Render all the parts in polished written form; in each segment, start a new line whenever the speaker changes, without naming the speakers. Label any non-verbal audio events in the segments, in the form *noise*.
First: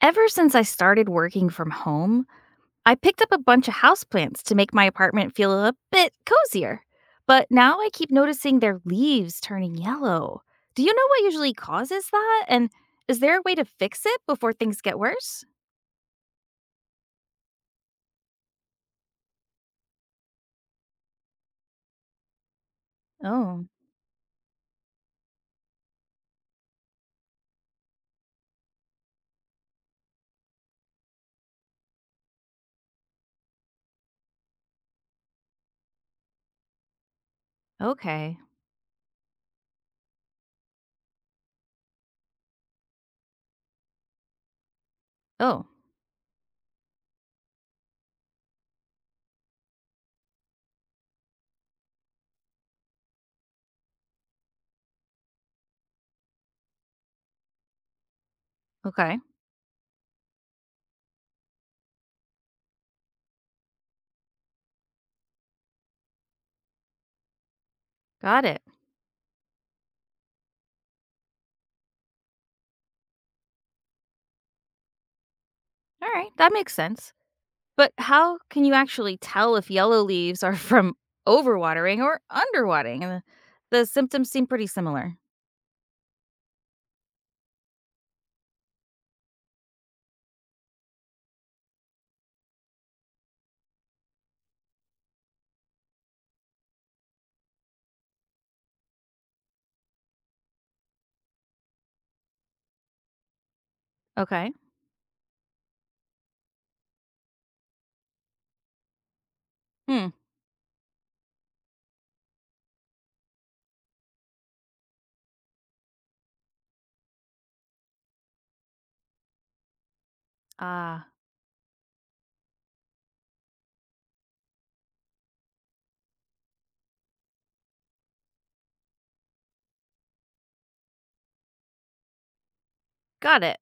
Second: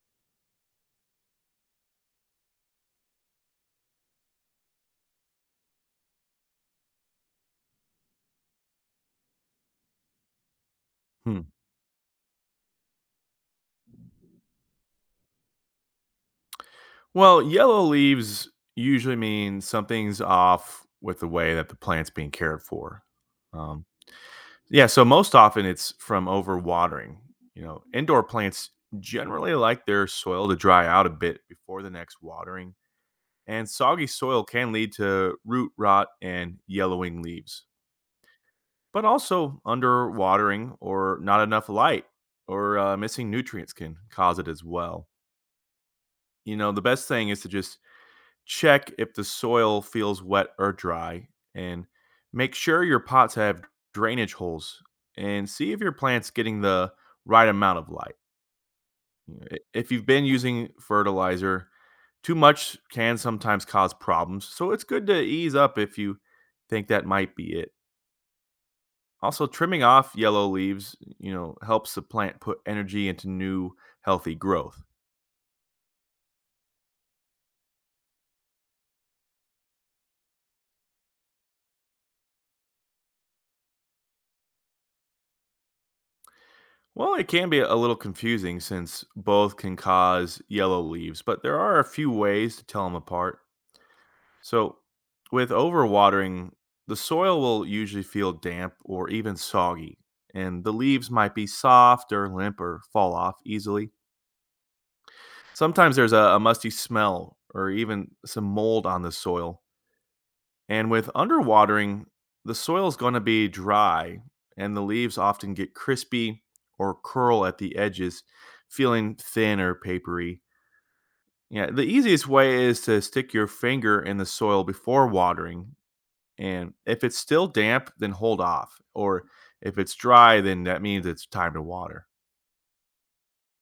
Ever since I started working from home, I picked up a bunch of houseplants to make my apartment feel a bit cozier. But now I keep noticing their leaves turning yellow. Do you know what
Hmm.
usually causes that? And is there a way to fix it before things get worse?
Well, yellow leaves usually mean something's off with the way that the plant's being cared for.
Oh,
Um, yeah, so most often it's from overwatering. You know, indoor plants generally like their soil to dry out a bit before the next watering, and soggy soil can lead to root rot and yellowing leaves.
okay.
But also, underwatering or not enough light or missing nutrients can cause it as well.
Oh,
You know, the best thing is to just check if the soil feels wet or dry and make sure your pots have drainage holes and see if your plant's getting the right amount of light.
okay.
You know, if you've been using fertilizer, too much can sometimes cause problems, so it's good to ease up if you think that might be it.
Got it.
Also, trimming off yellow leaves, you know, helps the plant put energy into new healthy growth.
All right, that makes sense. But how can you actually tell if yellow leaves are *laughs* from overwatering or underwatering? And the symptoms seem pretty similar.
Well, it can be a little confusing since both can cause yellow leaves, but there are a few ways to tell them apart. So, with overwatering, the soil will usually feel damp or even soggy, and the leaves might be soft or limp or fall off easily.
Okay.
Sometimes there's a musty smell or even some mold on the soil.
Hmm.
And with underwatering, the soil is going to be dry and the leaves often get crispy or curl at the edges, feeling thin or papery.
Ah.
Yeah, the easiest way is to stick your finger in the soil before watering. And if it's still damp, then hold off. Or if it's dry, then that means it's time to water.
Got it.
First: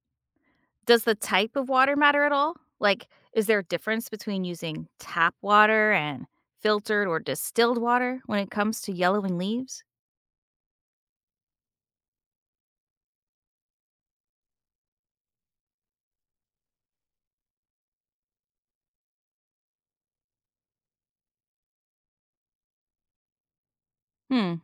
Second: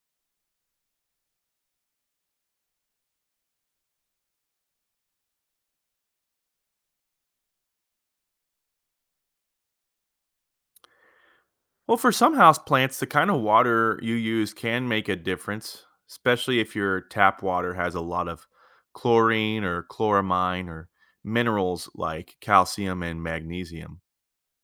Does the type of water matter at all? Like, is there a difference between using tap water and filtered or distilled water when it comes to yellowing leaves?
Well, for some house plants, the kind of water you use can make a difference, especially if your tap water has a lot of chlorine or chloramine or minerals like calcium and magnesium.
Hmm,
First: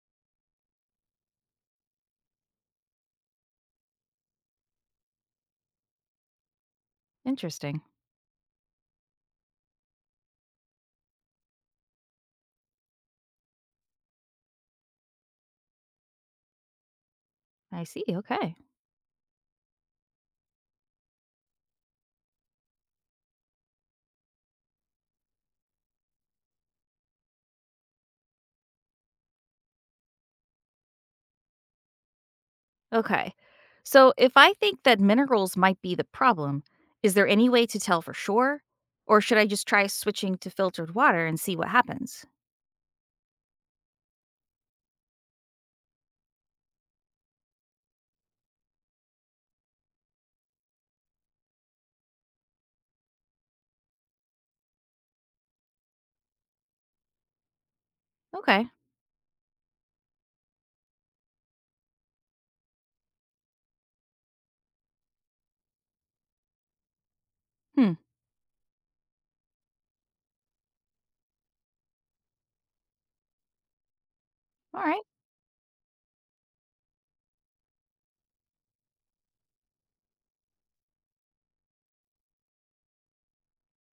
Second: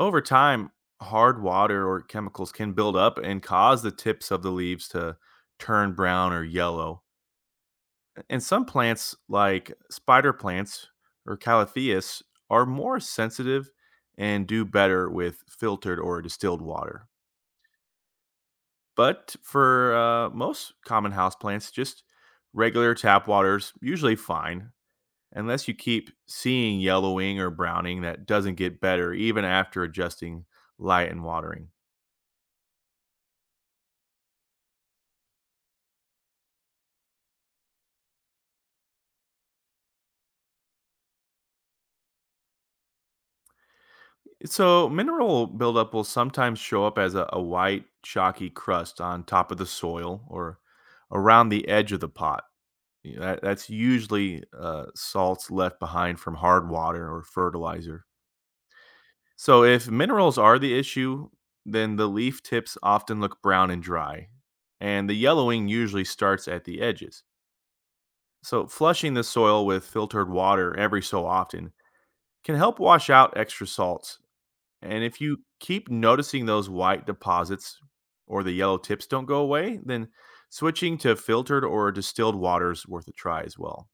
Over time, hard water or chemicals can build up and cause the tips of the leaves to turn brown or yellow.
interesting.
And some plants, like spider plants or calatheas, are more sensitive and do better with filtered or distilled water.
I see. Okay.
But for most common houseplants, just regular tap water's usually fine, unless you keep seeing yellowing or browning that doesn't get better even after adjusting light and watering.
Okay. So, if I think that minerals might be the problem, is there any way to tell for sure? Or should I just try switching to filtered water and see what happens?
So, mineral buildup will sometimes show up as a white, chalky crust on top of the soil or around the edge of the pot. You know, that's usually salts left behind from hard water or fertilizer.
Okay.
So if minerals are the issue, then the leaf tips often look brown and dry, and the yellowing usually starts at the edges.
Hmm.
So flushing the soil with filtered water every so often can help wash out extra salts.
All
And
right.
if you keep noticing those white deposits or the yellow tips don't go away, then switching to filtered or distilled water is worth a try as well.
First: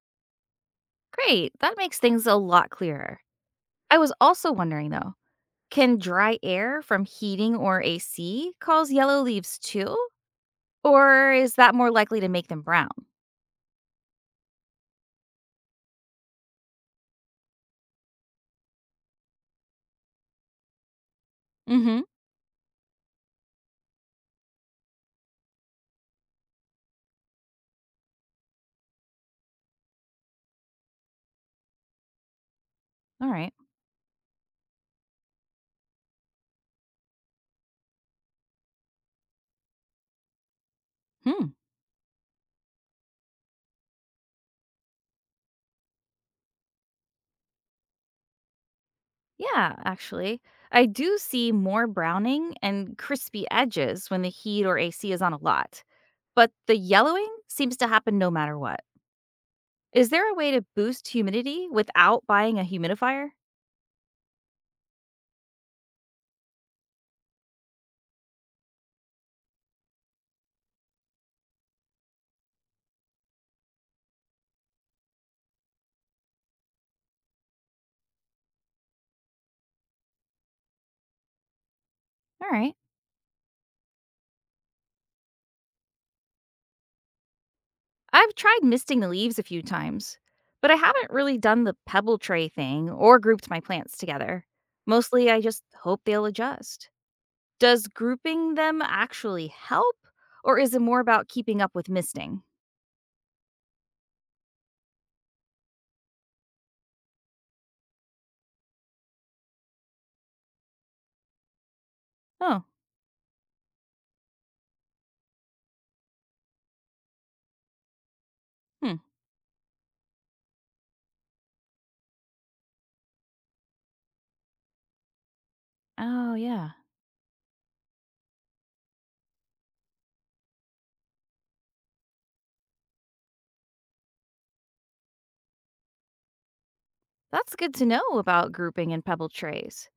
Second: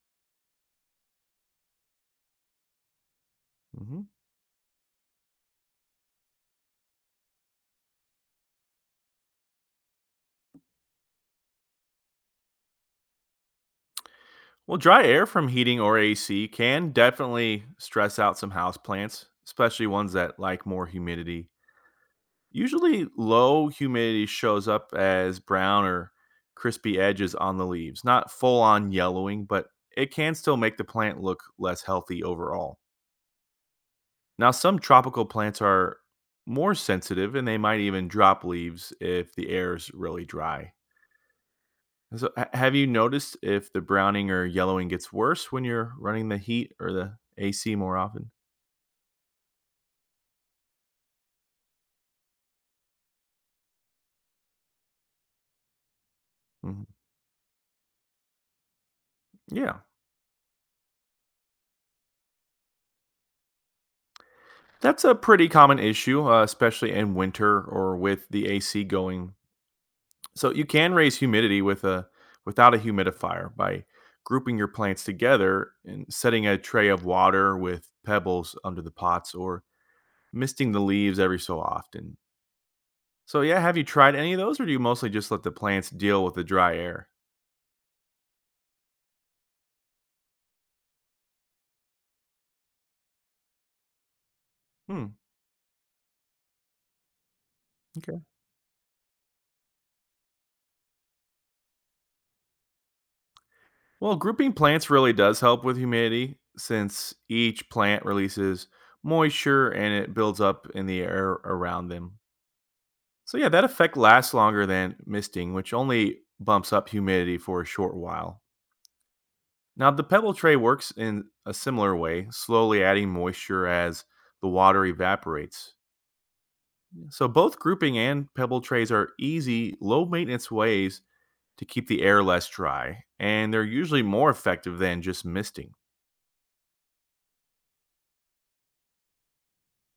Great. That makes things a lot clearer. I
Mhm.
was also wondering though, can dry air from heating or AC cause yellow leaves too? Or is that more likely to make them brown?
Well, dry air from heating or AC can definitely stress out some houseplants, especially ones that like more humidity.
Mm-hmm.
Usually, low humidity shows up as brown or crispy edges on the leaves, not full on yellowing, but it can still make the plant look less healthy overall.
All right.
Now, some tropical plants are more sensitive and they might even drop leaves if the air is really dry.
Hmm.
So, have you noticed if the browning or yellowing gets worse when you're running the heat or the AC more often?
Yeah, actually. I do see more browning and crispy edges when the heat or AC is on a lot, but the
Mhm.
yellowing seems to happen no matter what.
Yeah,
Is there a way to boost humidity without buying a humidifier?
that's a pretty common issue, especially in winter or with the AC going. So you can raise humidity with a without a humidifier by grouping your plants together and setting a tray of water with pebbles under the pots or misting the leaves every so often.
All right.
So yeah, have you tried any of those, or do you mostly just let the plants deal with the dry air?
I've tried misting the leaves a few times, but I haven't really done the pebble tray thing or grouped my plants together.
Hmm.
Mostly, I just hope they'll adjust. Does
Okay.
grouping them actually help, or is it more about keeping up with misting?
Well, grouping plants really does help with humidity since each plant releases moisture and it builds up in the air around them.
Oh,
So, yeah, that effect lasts longer than misting, which only bumps up humidity for a short while.
hmm.
Now, the pebble tray works in a similar way, slowly adding moisture as the water evaporates.
Oh, yeah.
So, both grouping and pebble trays are easy, low maintenance ways to keep the air less dry, and they're usually more effective than just misting.
That's good to know about grouping and pebble trays.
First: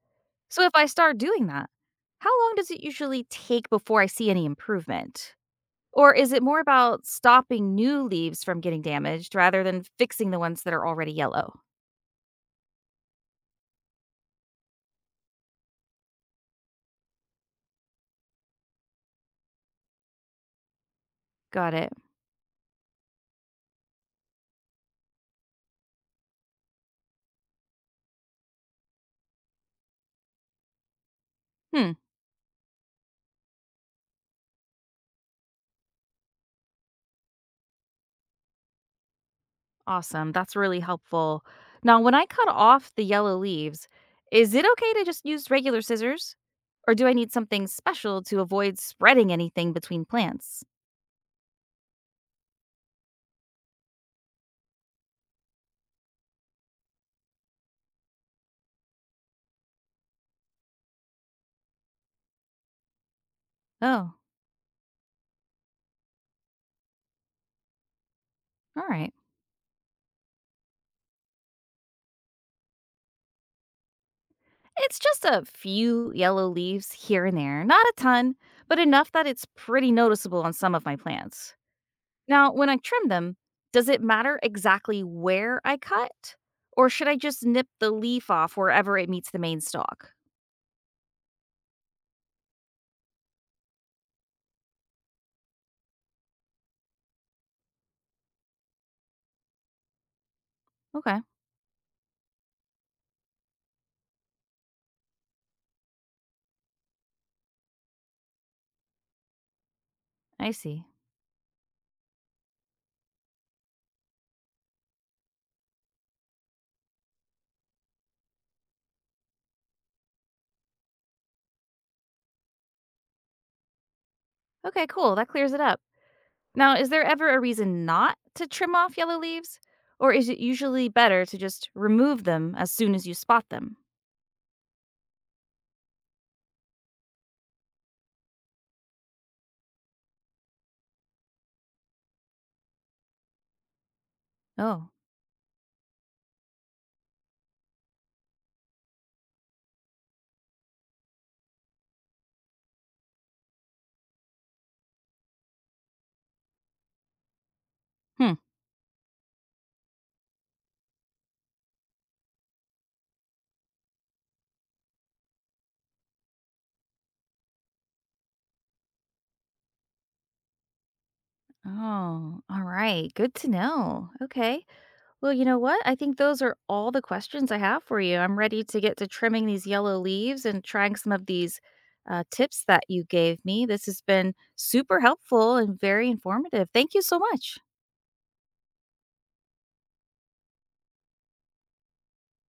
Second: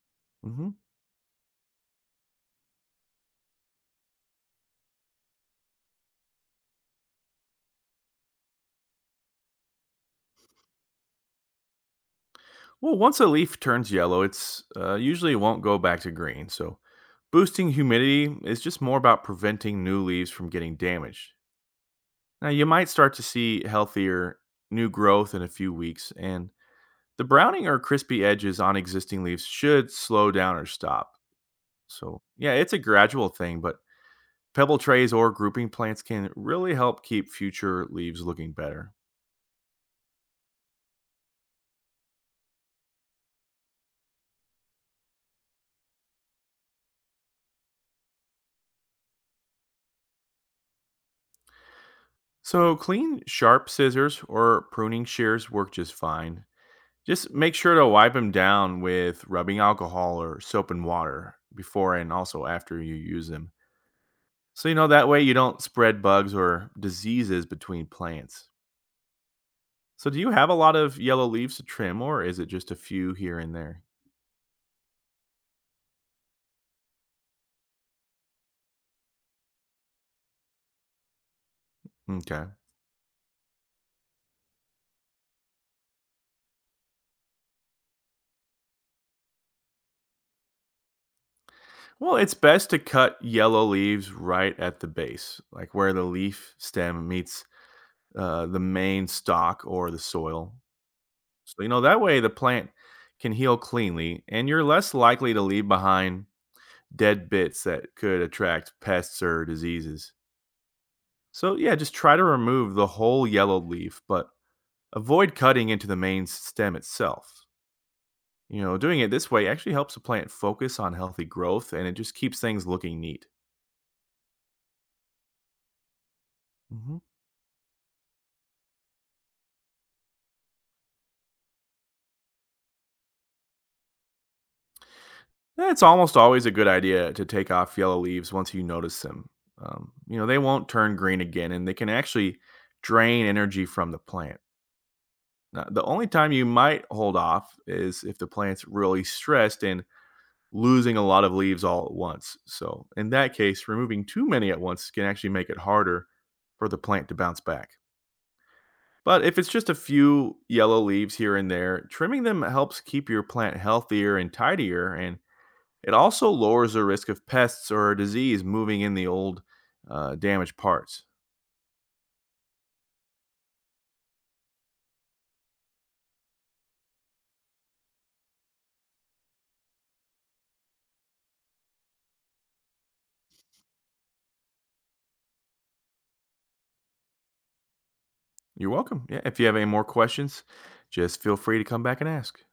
So,
Mhm.
if I start doing that, how long does it usually take before I see any improvement? Or is it more about stopping new leaves from getting damaged rather than fixing the ones that are already yellow?
Well, once a leaf turns yellow, it's usually won't go back to green. So, boosting humidity is just more about preventing new leaves from getting damaged.
Got it.
Now, you might start to see healthier new growth in a few weeks, and the browning or crispy edges on existing leaves should slow down or stop.
Hmm,
So, yeah, it's a gradual thing, but pebble trays or grouping plants can really help keep future leaves looking better.
awesome. That's really helpful. Now, when I cut off the yellow leaves, is it okay to just use regular scissors? Or do I need something special to avoid spreading anything between plants?
So, clean, sharp scissors or pruning shears work just fine. Just make sure to wipe them down with rubbing alcohol or soap and water before and also after you use them.
Oh,
So, you know, that way you don't spread bugs or diseases between plants.
all right.
So, do you have a lot of yellow leaves to trim or is it just a few here and there?
It's just a few yellow leaves here and there, not a ton, but enough that it's pretty noticeable on some of my plants.
Okay.
Now, when I trim them, does it matter exactly where I cut? Or should I just nip the leaf off wherever it meets the main stalk?
Well, it's best to cut yellow leaves right at the base, like where the leaf stem meets the main stalk or the soil.
Okay,
So, you know, that way the plant can heal cleanly and you're less likely to leave behind dead bits that could attract pests or diseases.
I see.
So, yeah, just try to remove the whole yellow leaf, but avoid cutting into the main stem itself. You know, doing it this way actually helps the plant focus on healthy growth and it just keeps things looking neat.
Okay, cool. That clears it up. Now, is
Hmm.
there ever a reason not to trim off yellow leaves? Or is it usually better to just remove them as soon as you spot them?
It's almost always a good idea to take off yellow leaves once you notice them. You know, they won't turn green again and they can actually drain energy from the plant.
Oh,
Now, the only time you might hold off is if the plant's really stressed and losing a lot of leaves all at once. So, in that case, removing too many at once can actually make it harder for the plant to bounce back.
hmm.
But if it's just a few yellow leaves here and there, trimming them helps keep your plant healthier and tidier, and it also lowers the risk of pests or disease moving in the old damaged parts.
Oh, all right. Good to know. Okay. Well, you know what? I think those are all the questions I have for you. I'm ready to get to trimming these yellow leaves and trying some of these tips that you gave me. This has been super helpful and very informative. Thank you so much.
You're welcome. Yeah, if you have any more questions, just feel free to come back and ask.